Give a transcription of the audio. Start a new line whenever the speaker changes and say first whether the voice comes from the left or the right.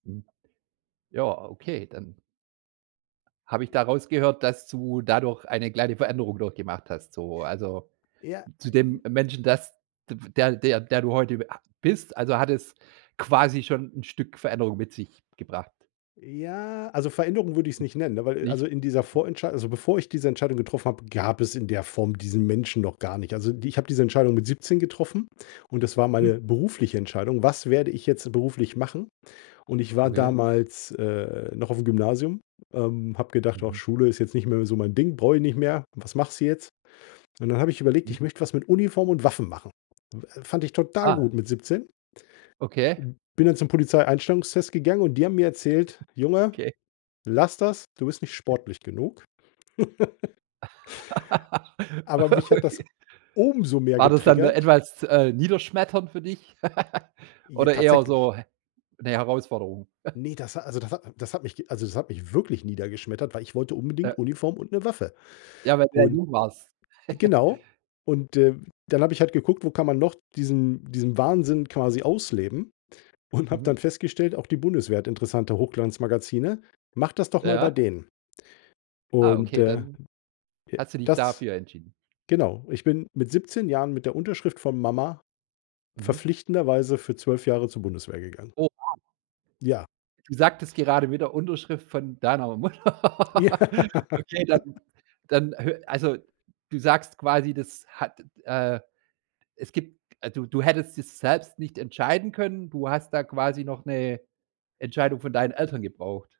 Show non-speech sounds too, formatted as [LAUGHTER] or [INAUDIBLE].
right: Hm. Ja, okay, dann habe ich da rausgehört, dass du dadurch eine kleine Veränderung durchgemacht hast. So, also,
left: Ja,
right: zu dem
left: äh
right: Menschen, das d f der der der du heute ha bist, also, hat es quasi schon 'n Stück Veränderung mit sich gebracht?
left: Ja, also, Veränderung würde ich's
right: M
left: nicht nennen, ne, weil
right: nicht?
left: also, in dieser
right: Okay.
left: Vorentscheid also, bevor ich diese Entscheidung getroffen habe, gab es in der Form diesen Menschen noch gar nicht. Also, ich habe diese Entscheidung mit 17 getroffen, und das war
right: Mhm.
left: meine berufliche Entscheidung: „Was werde ich jetzt beruflich machen?“ Und ich war
right: Okay.
left: damals, äh, noch auf'm Gymnasium, ähm, habe gedacht: „Ach
right: Mhm.
left: Schule ist jetzt nicht mehr so mein Ding, brauche ich nicht mehr. Was machst du jetzt?“ Und dann habe ich überlegt,
right: Mhm.
left: ich möchte was mit Uniform und Waffen machen. W äh, fand ich total
right: Ah.
left: gut mit 17.
right: Okay.
left: M bin dann zum Polizeieinstellungstest gegangen und die haben mir erzählt: „Junge,
right: Okay.
left: lass das. Du bist nicht sportlich genug.“ [LAUGHS]
right: [LAUGHS]
left: Aber
right: Ah,
left: mich hat
right: okay.
left: das umso mehr
right: War das dann, äh,
left: getriggert.
right: etwas, äh, niederschmetternd für dich [LAUGHS]
left: Ja,
right: oder eher
left: tatsächlich.
right: so 'ne Herausforderung? [CHUCKLES]
left: Ne, das ha also, das hat das hat mi also, das hat mich wirklich niedergeschmettert, weil ich wollte
right: Ja.
left: unbedingt Uniform und 'ne Waffe.
right: Ja, weil du ja
left: Und
right: jung warst. [CHUCKLES]
left: Genau, und, äh, dann habe ich halt geguckt, wo kann man noch diesen diesen Wahnsinn quasi ausleben? Und habe
right: Mhm.
left: dann festgestellt, auch die Bundeswehr hat interessante Hochglanzmagazine. Mach das doch mal bei
right: Ja?
left: denen.
right: Ah,
left: Und,
right: okay,
left: äh,
right: dann
left: ja,
right: hast du dich
left: das
right: dafür entschieden.
left: Genau, ich bin mit 17 Jahren mit der Unterschrift von Mama
right: Mhm.
left: verpflichtenderweise für 12 Jahre zur Bundeswehr gegangen.
right: Oh, wow.
left: Ja.
right: Du sagtest gerade wieder Unterschrift von deiner
left: Ja.
right: Mutter. Okay, dann dann hö also, du sagst quasi, das hat, äh es gibt also, du du hättest das selbst nicht entscheiden können, du hast da quasi noch 'ne Entscheidung von deinen Eltern gebraucht?